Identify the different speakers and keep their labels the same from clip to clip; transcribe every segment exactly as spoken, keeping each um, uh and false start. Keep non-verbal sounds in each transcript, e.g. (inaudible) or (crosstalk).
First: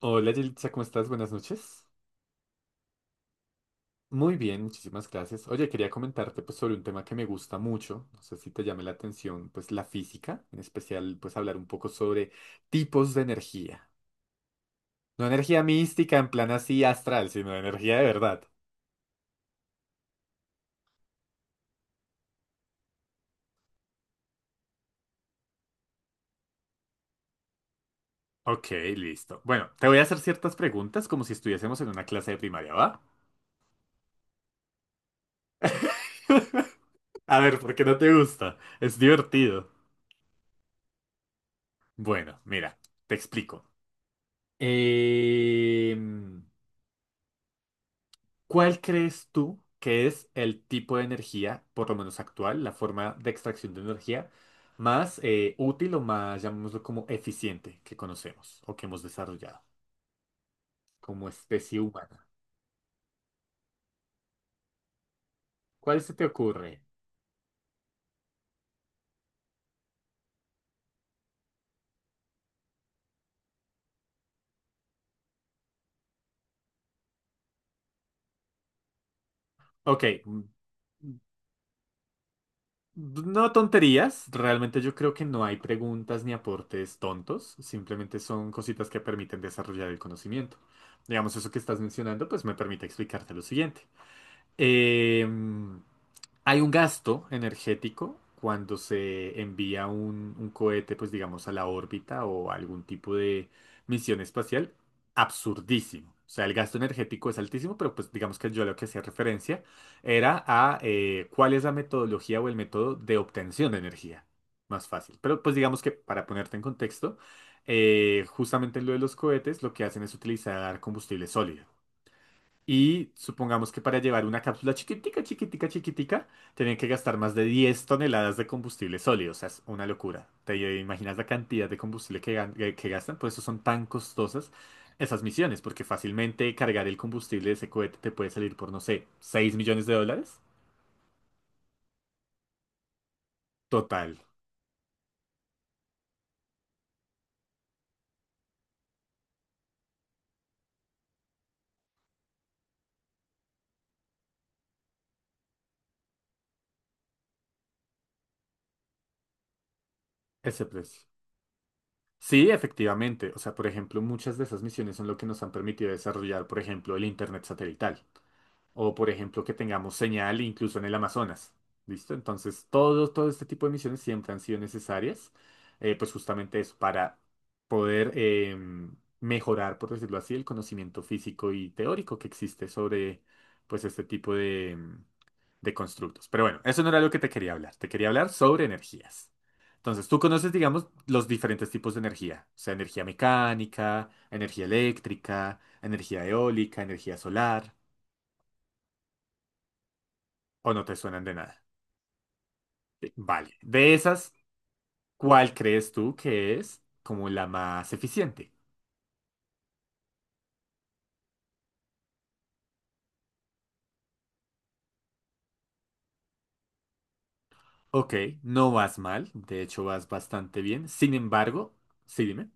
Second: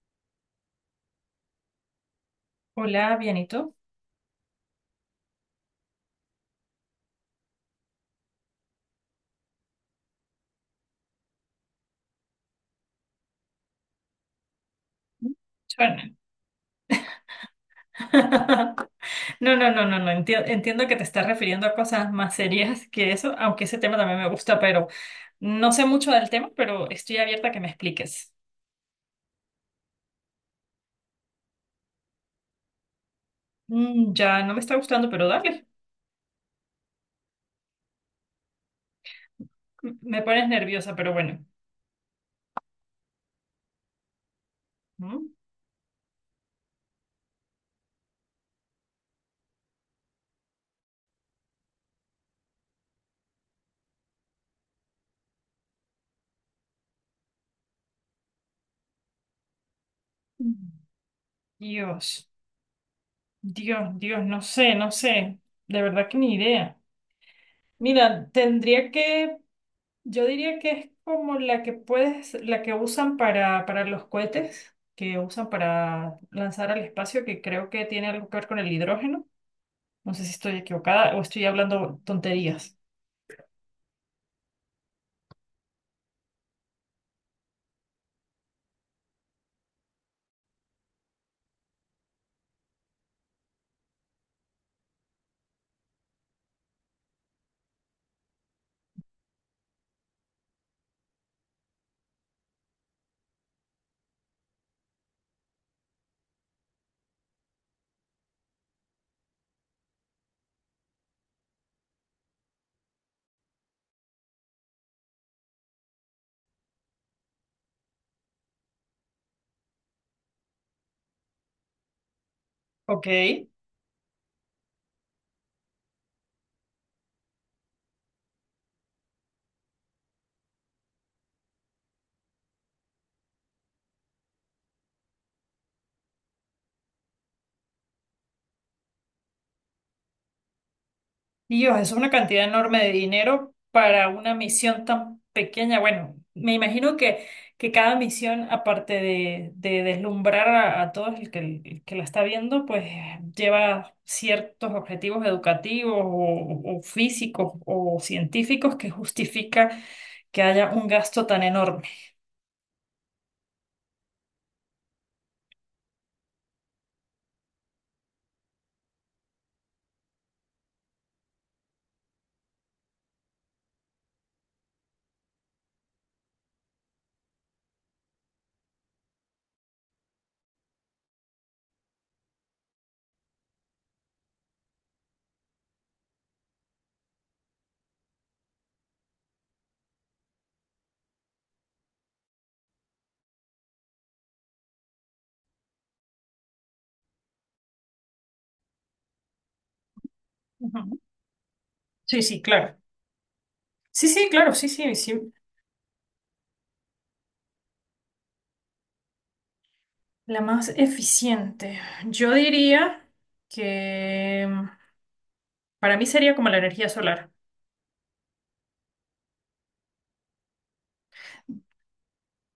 Speaker 1: Hola, Yelitza, ¿cómo estás? Buenas noches.
Speaker 2: Hola, bien, ¿y tú?
Speaker 1: Muy bien, muchísimas gracias. Oye, quería comentarte pues sobre un tema que me gusta mucho, no sé si te llame la atención, pues la física, en especial pues hablar un poco sobre tipos de energía. No energía
Speaker 2: Suena.
Speaker 1: mística en plan así astral, sino energía de verdad.
Speaker 2: (laughs) No, no, no, no, no. Enti- entiendo que te estás refiriendo a cosas más serias que eso, aunque ese tema también me gusta, pero no sé mucho del tema, pero estoy abierta a que me expliques.
Speaker 1: Ok, listo. Bueno, te voy a hacer ciertas preguntas como si estuviésemos en una clase de primaria, ¿va?
Speaker 2: Mm, ya no me está gustando, pero dale.
Speaker 1: (laughs) A ver, ¿por qué no te gusta? Es divertido.
Speaker 2: M- Me pones nerviosa, pero bueno.
Speaker 1: Bueno, mira, te explico.
Speaker 2: Mm.
Speaker 1: Eh... ¿Cuál crees tú que es el tipo de energía, por lo menos actual, la forma de extracción de energía más eh, útil o más, llamémoslo como eficiente, que conocemos o que hemos desarrollado como especie humana?
Speaker 2: Dios, Dios, Dios, no sé, no sé. De
Speaker 1: ¿Cuál
Speaker 2: verdad
Speaker 1: se
Speaker 2: que
Speaker 1: te
Speaker 2: ni idea.
Speaker 1: ocurre?
Speaker 2: Mira, tendría que yo diría que es como la que puedes, la que usan para, para los cohetes, que usan para lanzar al espacio, que creo que tiene algo que ver con el hidrógeno.
Speaker 1: Ok,
Speaker 2: No sé si
Speaker 1: mm,
Speaker 2: estoy equivocada o estoy hablando tonterías.
Speaker 1: no tonterías, realmente yo creo que no hay preguntas ni aportes tontos, simplemente son cositas que permiten desarrollar el conocimiento. Digamos, eso que estás mencionando, pues me permite explicarte lo siguiente. Eh, hay un gasto energético cuando se envía un, un cohete, pues digamos, a la órbita o a algún tipo de misión espacial, absurdísimo. O sea, el gasto energético es altísimo, pero pues digamos que yo a lo que hacía referencia era a eh, cuál es la metodología o el método de obtención de energía. Más fácil. Pero pues digamos que para ponerte en contexto, eh, justamente en lo de los cohetes, lo que hacen es utilizar combustible sólido.
Speaker 2: Ok.
Speaker 1: Y supongamos que para llevar una cápsula chiquitica, chiquitica, chiquitica, tenían que gastar más de diez toneladas de combustible sólido. O sea, es una locura. ¿Te imaginas la cantidad de combustible que, gan- que- que gastan? Por eso son tan costosas esas misiones, porque fácilmente cargar el combustible de ese cohete te puede salir por, no sé, seis millones de dólares.
Speaker 2: Dios, es una cantidad enorme de dinero para
Speaker 1: Total,
Speaker 2: una misión tan pequeña. Bueno, me imagino que, que cada misión, aparte de, de deslumbrar a, a todos el que, el que la está viendo, pues lleva ciertos objetivos educativos o, o físicos o científicos que justifica que
Speaker 1: ese
Speaker 2: haya un
Speaker 1: precio.
Speaker 2: gasto tan enorme.
Speaker 1: Sí, efectivamente. O sea, por ejemplo, muchas de esas misiones son lo que nos han permitido desarrollar, por ejemplo, el Internet satelital. O por ejemplo que tengamos señal incluso en el Amazonas. ¿Listo? Entonces todo, todo este tipo de misiones siempre han sido necesarias, eh, pues justamente eso, para poder em, mejorar, por decirlo así, el conocimiento físico y teórico que existe sobre pues este tipo de, em, de constructos. Pero bueno, eso no era lo que te quería hablar, te quería hablar sobre energías. Entonces, tú conoces, digamos, los diferentes tipos de energía, o sea, energía mecánica, energía eléctrica, energía eólica, energía solar. ¿O no te
Speaker 2: Ujú.
Speaker 1: suenan de nada?
Speaker 2: Sí, sí, claro.
Speaker 1: Sí. Vale. De
Speaker 2: Sí, sí,
Speaker 1: esas,
Speaker 2: claro, sí, sí, sí.
Speaker 1: ¿cuál crees tú que es como la más eficiente?
Speaker 2: La más eficiente. Yo diría que... para mí sería como la energía solar.
Speaker 1: Ok, no vas mal, de hecho vas bastante bien. Sin embargo, sí, dime.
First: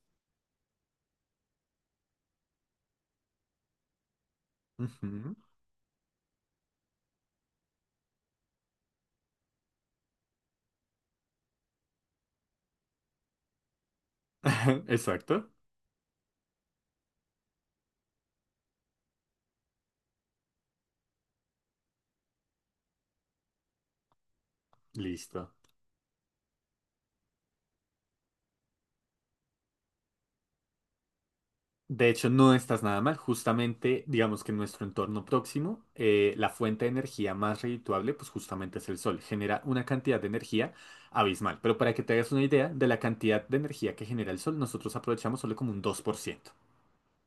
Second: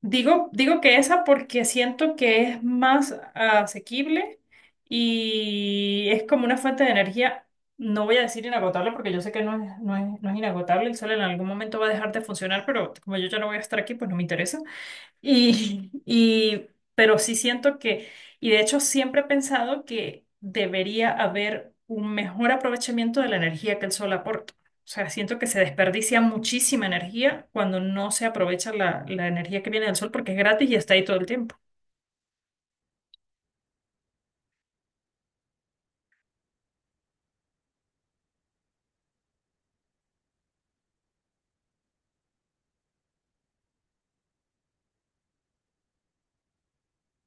Speaker 2: Digo, digo que esa porque siento que es más asequible
Speaker 1: Ujú.
Speaker 2: y es como una fuente de energía, no voy a decir inagotable porque yo sé que no es, no es, no es inagotable, el sol en algún momento va a dejar de funcionar, pero como yo ya no voy a estar aquí, pues no me interesa.
Speaker 1: (laughs) Exacto.
Speaker 2: Y, (laughs) y, pero sí siento que, y de hecho siempre he pensado que debería haber un mejor aprovechamiento de la energía que el sol aporta. O sea, siento que
Speaker 1: Listo.
Speaker 2: se desperdicia muchísima energía cuando no se aprovecha la, la energía que viene del sol porque es gratis y está ahí todo el tiempo.
Speaker 1: De hecho, no estás nada mal. Justamente, digamos que en nuestro entorno próximo, eh, la fuente de energía más redituable, pues justamente es el sol. Genera una cantidad de energía abismal. Pero para que te hagas una idea de la cantidad de energía que genera el sol, nosotros aprovechamos solo como un dos por ciento.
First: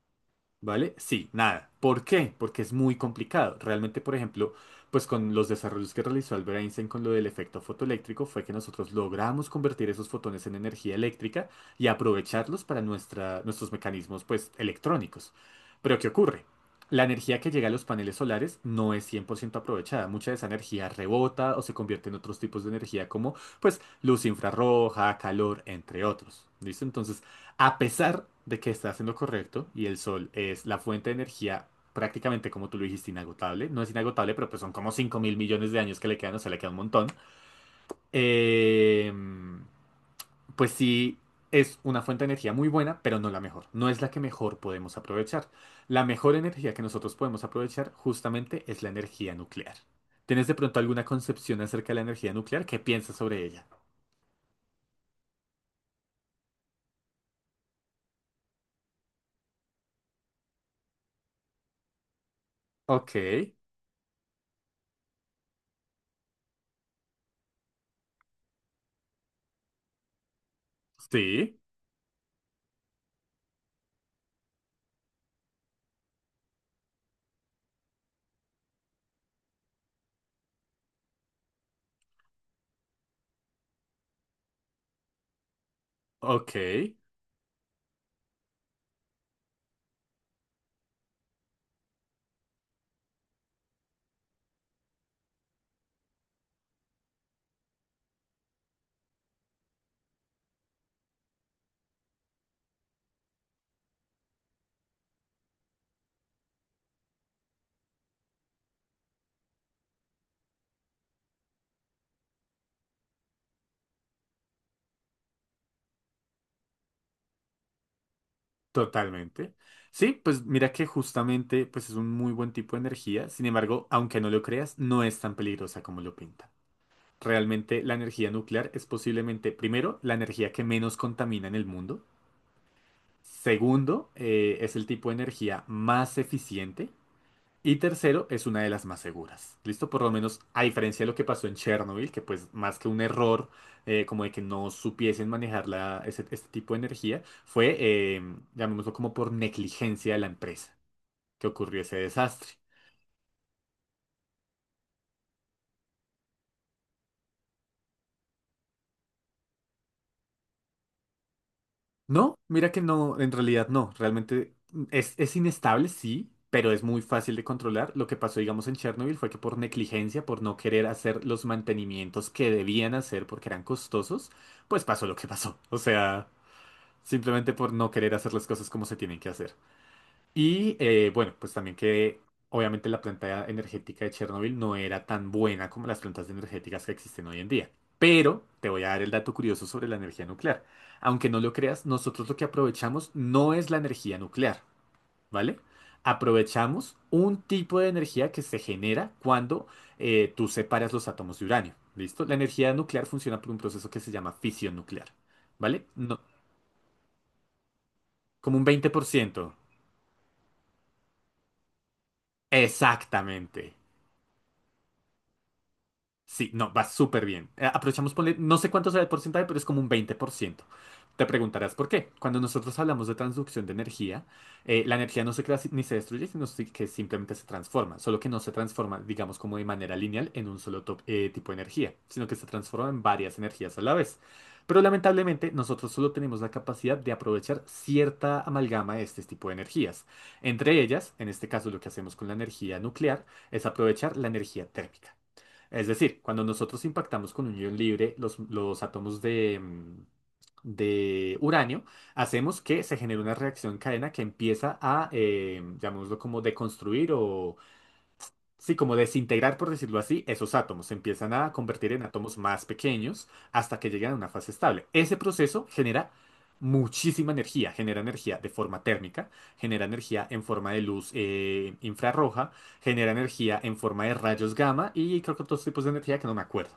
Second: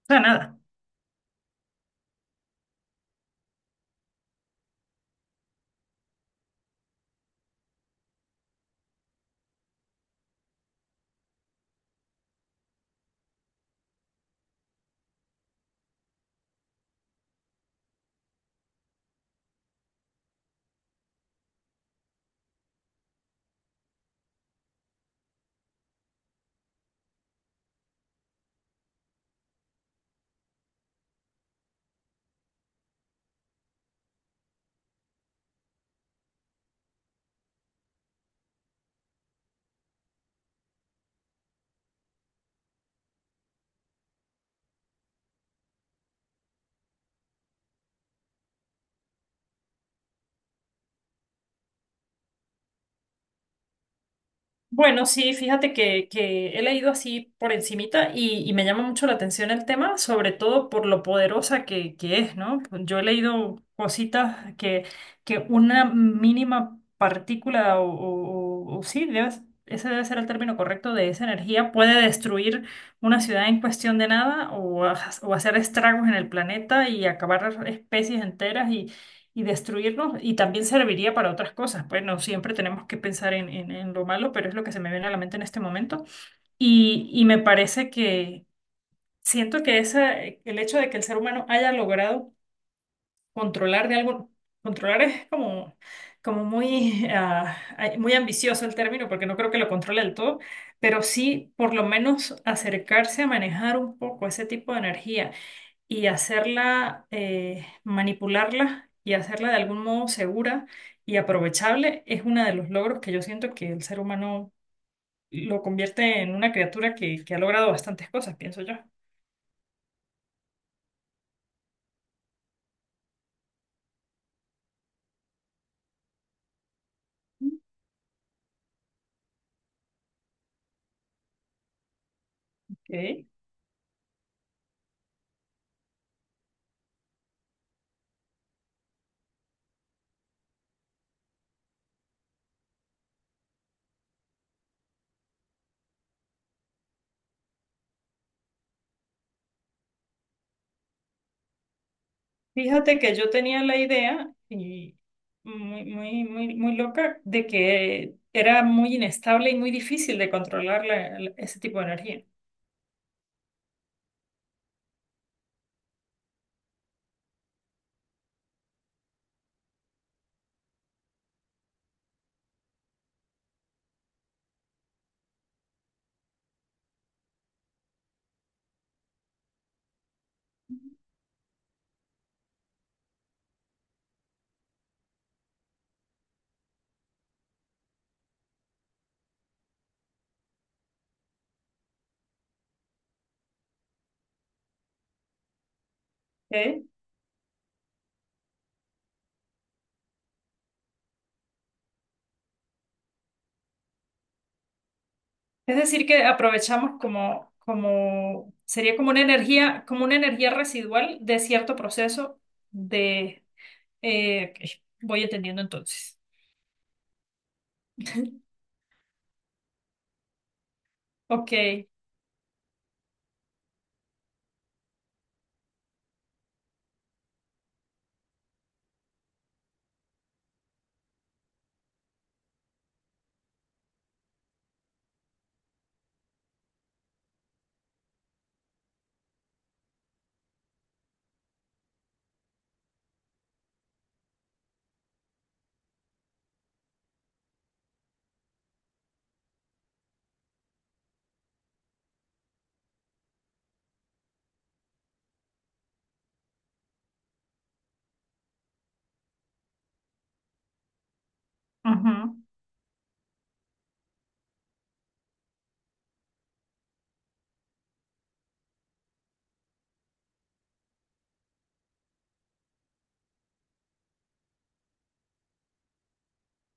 Speaker 2: O sea, nada.
Speaker 1: ¿Vale? Sí, nada. ¿Por qué? Porque es muy complicado. Realmente, por ejemplo, pues con los desarrollos que realizó Albert Einstein con lo del efecto fotoeléctrico fue que nosotros logramos convertir esos fotones en energía eléctrica y aprovecharlos para nuestra, nuestros mecanismos, pues, electrónicos. Pero ¿qué ocurre? La energía que llega a los paneles solares no es cien por ciento aprovechada. Mucha de esa energía rebota o se convierte en otros tipos de energía como, pues, luz infrarroja, calor, entre otros. ¿Listo? Entonces, a pesar de que estás en lo correcto y el sol es la fuente de energía prácticamente como tú lo dijiste, inagotable. No es inagotable, pero pues son como cinco mil millones de años que le quedan, o sea, le queda un montón. Eh, pues sí, es una fuente de energía muy buena, pero no la mejor. No es la que mejor podemos aprovechar. La mejor energía que nosotros podemos aprovechar justamente es la energía nuclear. ¿Tienes de pronto alguna concepción acerca de la energía nuclear? ¿Qué piensas sobre ella?
Speaker 2: Bueno, sí, fíjate que, que he leído así por encimita y, y me llama mucho la atención el tema, sobre todo por lo poderosa que, que es, ¿no? Yo he
Speaker 1: Ok,
Speaker 2: leído cositas que, que una mínima partícula o, o- o- o sí, debe- ese debe ser el término correcto de esa
Speaker 1: sí,
Speaker 2: energía, puede destruir una ciudad en cuestión de nada o, ha- o hacer estragos en el planeta y acabar especies enteras y destruirnos y también serviría para otras cosas. Pues no siempre tenemos que pensar en, en- en lo malo, pero es lo que se me viene a la mente en este momento.
Speaker 1: ok.
Speaker 2: Y, y me parece que siento que esa, el hecho de que el ser humano haya logrado controlar de algo, controlar es como, como muy, (laughs) ah, ay, muy ambicioso el término, porque no creo que lo controle del todo, pero sí por lo menos acercarse a manejar un poco ese tipo de energía y hacerla, eh, manipularla y hacerla de algún modo segura y aprovechable es uno de los logros que yo siento que el ser humano lo convierte en una criatura que, que ha logrado bastantes cosas, pienso yo.
Speaker 1: Totalmente. Sí, pues mira que justamente pues es un muy buen tipo de energía. Sin embargo, aunque no lo creas, no es tan peligrosa como lo pintan. Realmente la energía nuclear es posiblemente, primero, la energía que menos contamina en el mundo.
Speaker 2: Ok.
Speaker 1: Segundo, eh, es el tipo de energía más eficiente. Y tercero, es una de las más seguras. ¿Listo? Por lo menos, a diferencia de lo que pasó en Chernobyl, que pues más que un error, eh, como de que no supiesen manejar la- ese- este tipo de energía, fue, eh, llamémoslo como por negligencia de la empresa, que ocurrió ese desastre.
Speaker 2: Fíjate que yo tenía la idea y muy, muy, muy, muy loca de que era muy inestable y muy difícil de controlar la- la- ese tipo de energía.
Speaker 1: No, mira que no, en realidad no. Realmente mm, es, es inestable, sí, pero es muy fácil de controlar. Lo que pasó, digamos, en Chernobyl fue que por negligencia, por no querer hacer los mantenimientos que debían hacer porque eran costosos, pues pasó lo que pasó. O sea, simplemente por no querer hacer las cosas como se tienen que hacer. Y eh, bueno, pues también que obviamente la planta energética de Chernobyl no era tan buena como las plantas energéticas que existen hoy en día. Pero te voy a dar el dato curioso sobre la energía nuclear. Aunque no lo creas, nosotros lo que aprovechamos no es la energía nuclear, ¿vale?
Speaker 2: Ok.
Speaker 1: Aprovechamos un tipo de energía que se genera cuando eh, tú separas los átomos de uranio. ¿Listo? La energía nuclear funciona por un proceso que se llama fisión nuclear,
Speaker 2: Es
Speaker 1: ¿vale?
Speaker 2: decir,
Speaker 1: No,
Speaker 2: que aprovechamos como, como,
Speaker 1: como un veinte
Speaker 2: sería
Speaker 1: por
Speaker 2: como una
Speaker 1: ciento
Speaker 2: energía, como una energía residual de cierto proceso de,
Speaker 1: Exactamente.
Speaker 2: eh, ok, voy entendiendo entonces.
Speaker 1: Sí, no, va súper bien. Eh, Aprovechamos, ponle,
Speaker 2: (laughs)
Speaker 1: no sé cuánto sea el porcentaje, pero es como un veinte por ciento. Te
Speaker 2: Ok.
Speaker 1: preguntarás por qué. Cuando nosotros hablamos de transducción de energía, eh, la energía no se crea si- ni se destruye, sino si- que simplemente se transforma. Solo que no se transforma, digamos, como de manera lineal en un solo top- eh, tipo de energía, sino que se transforma en varias energías a la vez. Pero lamentablemente, nosotros solo tenemos la capacidad de aprovechar cierta amalgama de este tipo de energías. Entre ellas, en este caso, lo que hacemos con la energía nuclear es aprovechar la energía térmica. Es decir, cuando nosotros impactamos con un ion libre, los, los átomos de, mm, de uranio, hacemos que se genere una reacción en cadena que empieza a, eh, llamémoslo como deconstruir o, sí, como desintegrar, por decirlo así, esos átomos se empiezan a convertir en
Speaker 2: Ujú.
Speaker 1: átomos más pequeños hasta que llegan a una fase estable. Ese proceso genera muchísima energía, genera energía de forma térmica, genera energía en forma de luz eh, infrarroja, genera energía en forma de rayos gamma y creo que otros tipos de energía que no me acuerdo.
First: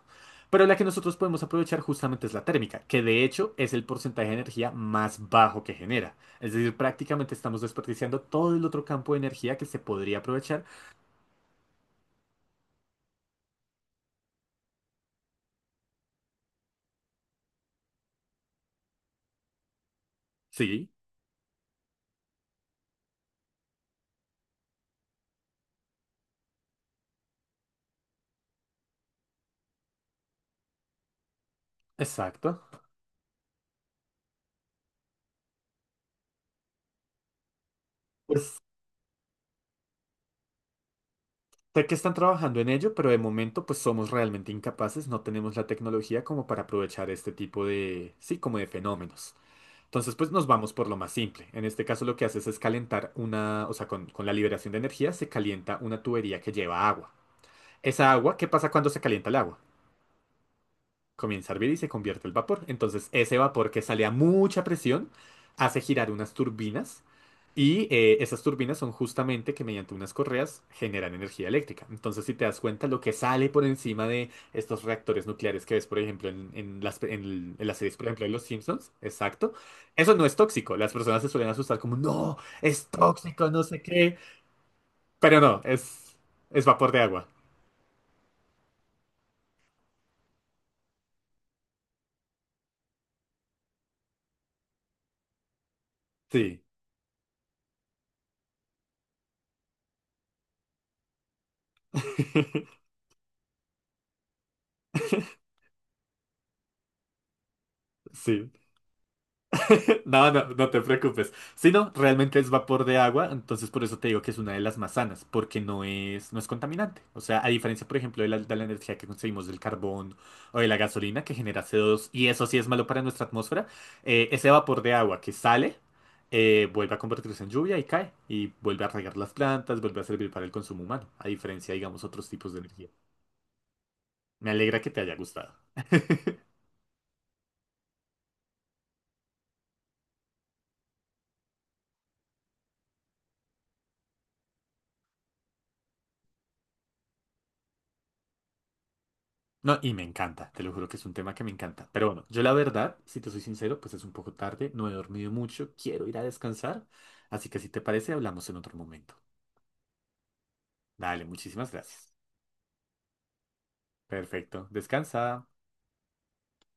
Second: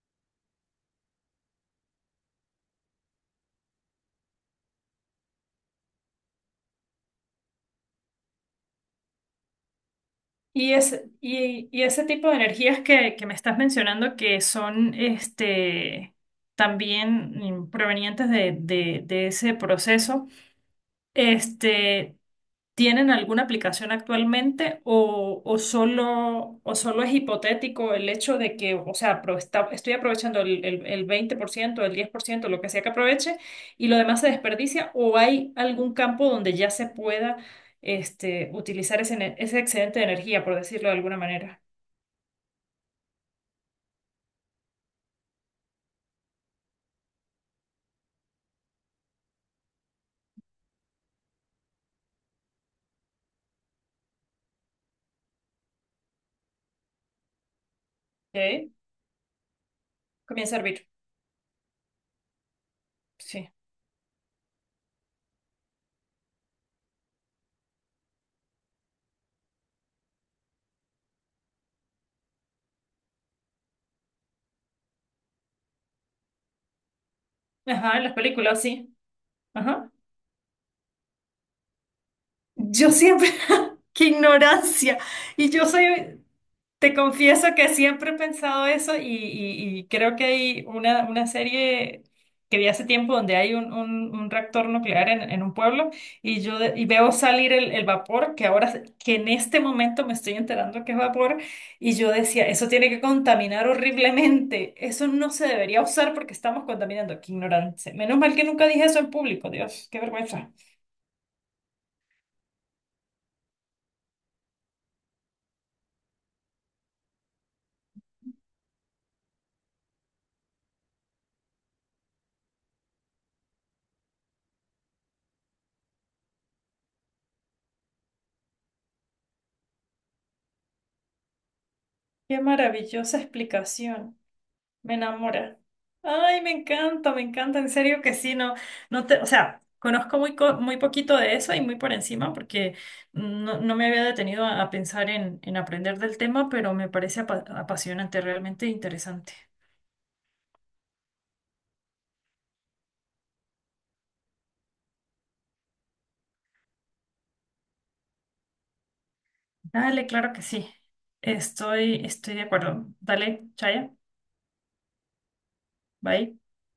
Speaker 1: Pero la que nosotros podemos aprovechar justamente es la térmica, que de hecho es el porcentaje de energía más bajo que genera. Es decir, prácticamente estamos desperdiciando todo el otro campo de energía que se podría aprovechar.
Speaker 2: Y ese, y, y ese tipo de energías que, que me estás mencionando que son este, también mm, provenientes de, de, de ese proceso,
Speaker 1: Sí.
Speaker 2: este, ¿tienen alguna aplicación actualmente o, o solo, o solo es hipotético el hecho de que, o sea, apro- está- estoy aprovechando el, el, el veinte por ciento el diez por ciento lo que
Speaker 1: Exacto.
Speaker 2: sea que aproveche, y lo demás se desperdicia? ¿O hay algún campo donde ya se pueda este,
Speaker 1: Pues
Speaker 2: utilizar ese, ene- ese excedente de energía, por decirlo de alguna manera?
Speaker 1: sé que están trabajando en ello, pero de momento pues somos realmente incapaces, no tenemos la tecnología como para aprovechar este tipo de, sí, como de fenómenos. Entonces pues nos vamos por lo más simple. En este caso lo que haces es calentar una, o sea, con, con la liberación de energía se calienta una tubería que lleva agua. Esa agua, ¿qué
Speaker 2: ¿Ok?
Speaker 1: pasa cuando se calienta el agua?
Speaker 2: Comienza a hervir.
Speaker 1: Comienza a hervir y se convierte el vapor. Entonces, ese
Speaker 2: Sí.
Speaker 1: vapor que sale a mucha presión hace girar unas turbinas y eh, esas turbinas son justamente que mediante unas correas generan energía eléctrica. Entonces, si te das cuenta, lo que sale por encima de estos reactores nucleares que ves, por ejemplo, en, en las, pe- en el- en las series,
Speaker 2: Ajá, en
Speaker 1: por
Speaker 2: las
Speaker 1: ejemplo, de Los
Speaker 2: películas,
Speaker 1: Simpsons,
Speaker 2: sí.
Speaker 1: exacto,
Speaker 2: Ajá.
Speaker 1: eso no es tóxico. Las personas se suelen asustar como, no, es
Speaker 2: Yo siempre,
Speaker 1: tóxico, no sé
Speaker 2: (laughs) qué
Speaker 1: qué.
Speaker 2: ignorancia.
Speaker 1: Pero
Speaker 2: Y
Speaker 1: no,
Speaker 2: yo
Speaker 1: es,
Speaker 2: soy,
Speaker 1: es vapor
Speaker 2: te
Speaker 1: de agua.
Speaker 2: confieso que siempre he pensado eso y, y- y creo que hay una, una serie que vi hace tiempo donde hay un, un- un reactor nuclear en, en un pueblo y yo
Speaker 1: Sí,
Speaker 2: de- y veo salir el, el vapor que ahora, se- que en este momento me estoy enterando que es vapor y yo decía, eso
Speaker 1: (laughs)
Speaker 2: tiene que contaminar horriblemente, eso no se debería usar porque estamos contaminando. Qué ignorancia. Menos mal que
Speaker 1: sí.
Speaker 2: nunca dije eso en público, Dios, qué
Speaker 1: No, no,
Speaker 2: vergüenza.
Speaker 1: no te preocupes. Si no, realmente es vapor de agua, entonces por eso te digo que es una de las más sanas, porque no es, no es contaminante. O sea, a diferencia, por ejemplo, de la, de la energía que conseguimos del carbón o de la gasolina que genera C O dos, y eso sí es malo para nuestra atmósfera, eh, ese vapor de agua que sale, eh, vuelve a convertirse en lluvia y cae, y vuelve a regar las plantas, vuelve a servir para el consumo humano, a diferencia, digamos, otros
Speaker 2: Qué
Speaker 1: tipos de energía.
Speaker 2: maravillosa explicación.
Speaker 1: Me alegra que
Speaker 2: Me
Speaker 1: te haya gustado.
Speaker 2: enamora. Ay,
Speaker 1: (laughs)
Speaker 2: me encanta, me encanta. En serio que sí, no, no te, o sea, conozco muy, co- muy poquito de eso y muy por encima porque no, no me había detenido a, a pensar en, en aprender del tema, pero me parece apa- apasionante, realmente interesante.
Speaker 1: No, y me encanta, te lo juro que es un tema que me encanta. Pero bueno, yo la verdad, si te soy sincero, pues es un poco tarde, no he dormido mucho, quiero ir a descansar. Así que si te parece, hablamos en otro momento.
Speaker 2: Dale, claro que sí.
Speaker 1: Dale, muchísimas
Speaker 2: Estoy,
Speaker 1: gracias.
Speaker 2: estoy de acuerdo. Dale, Chaya,
Speaker 1: Perfecto, descansa.
Speaker 2: bye.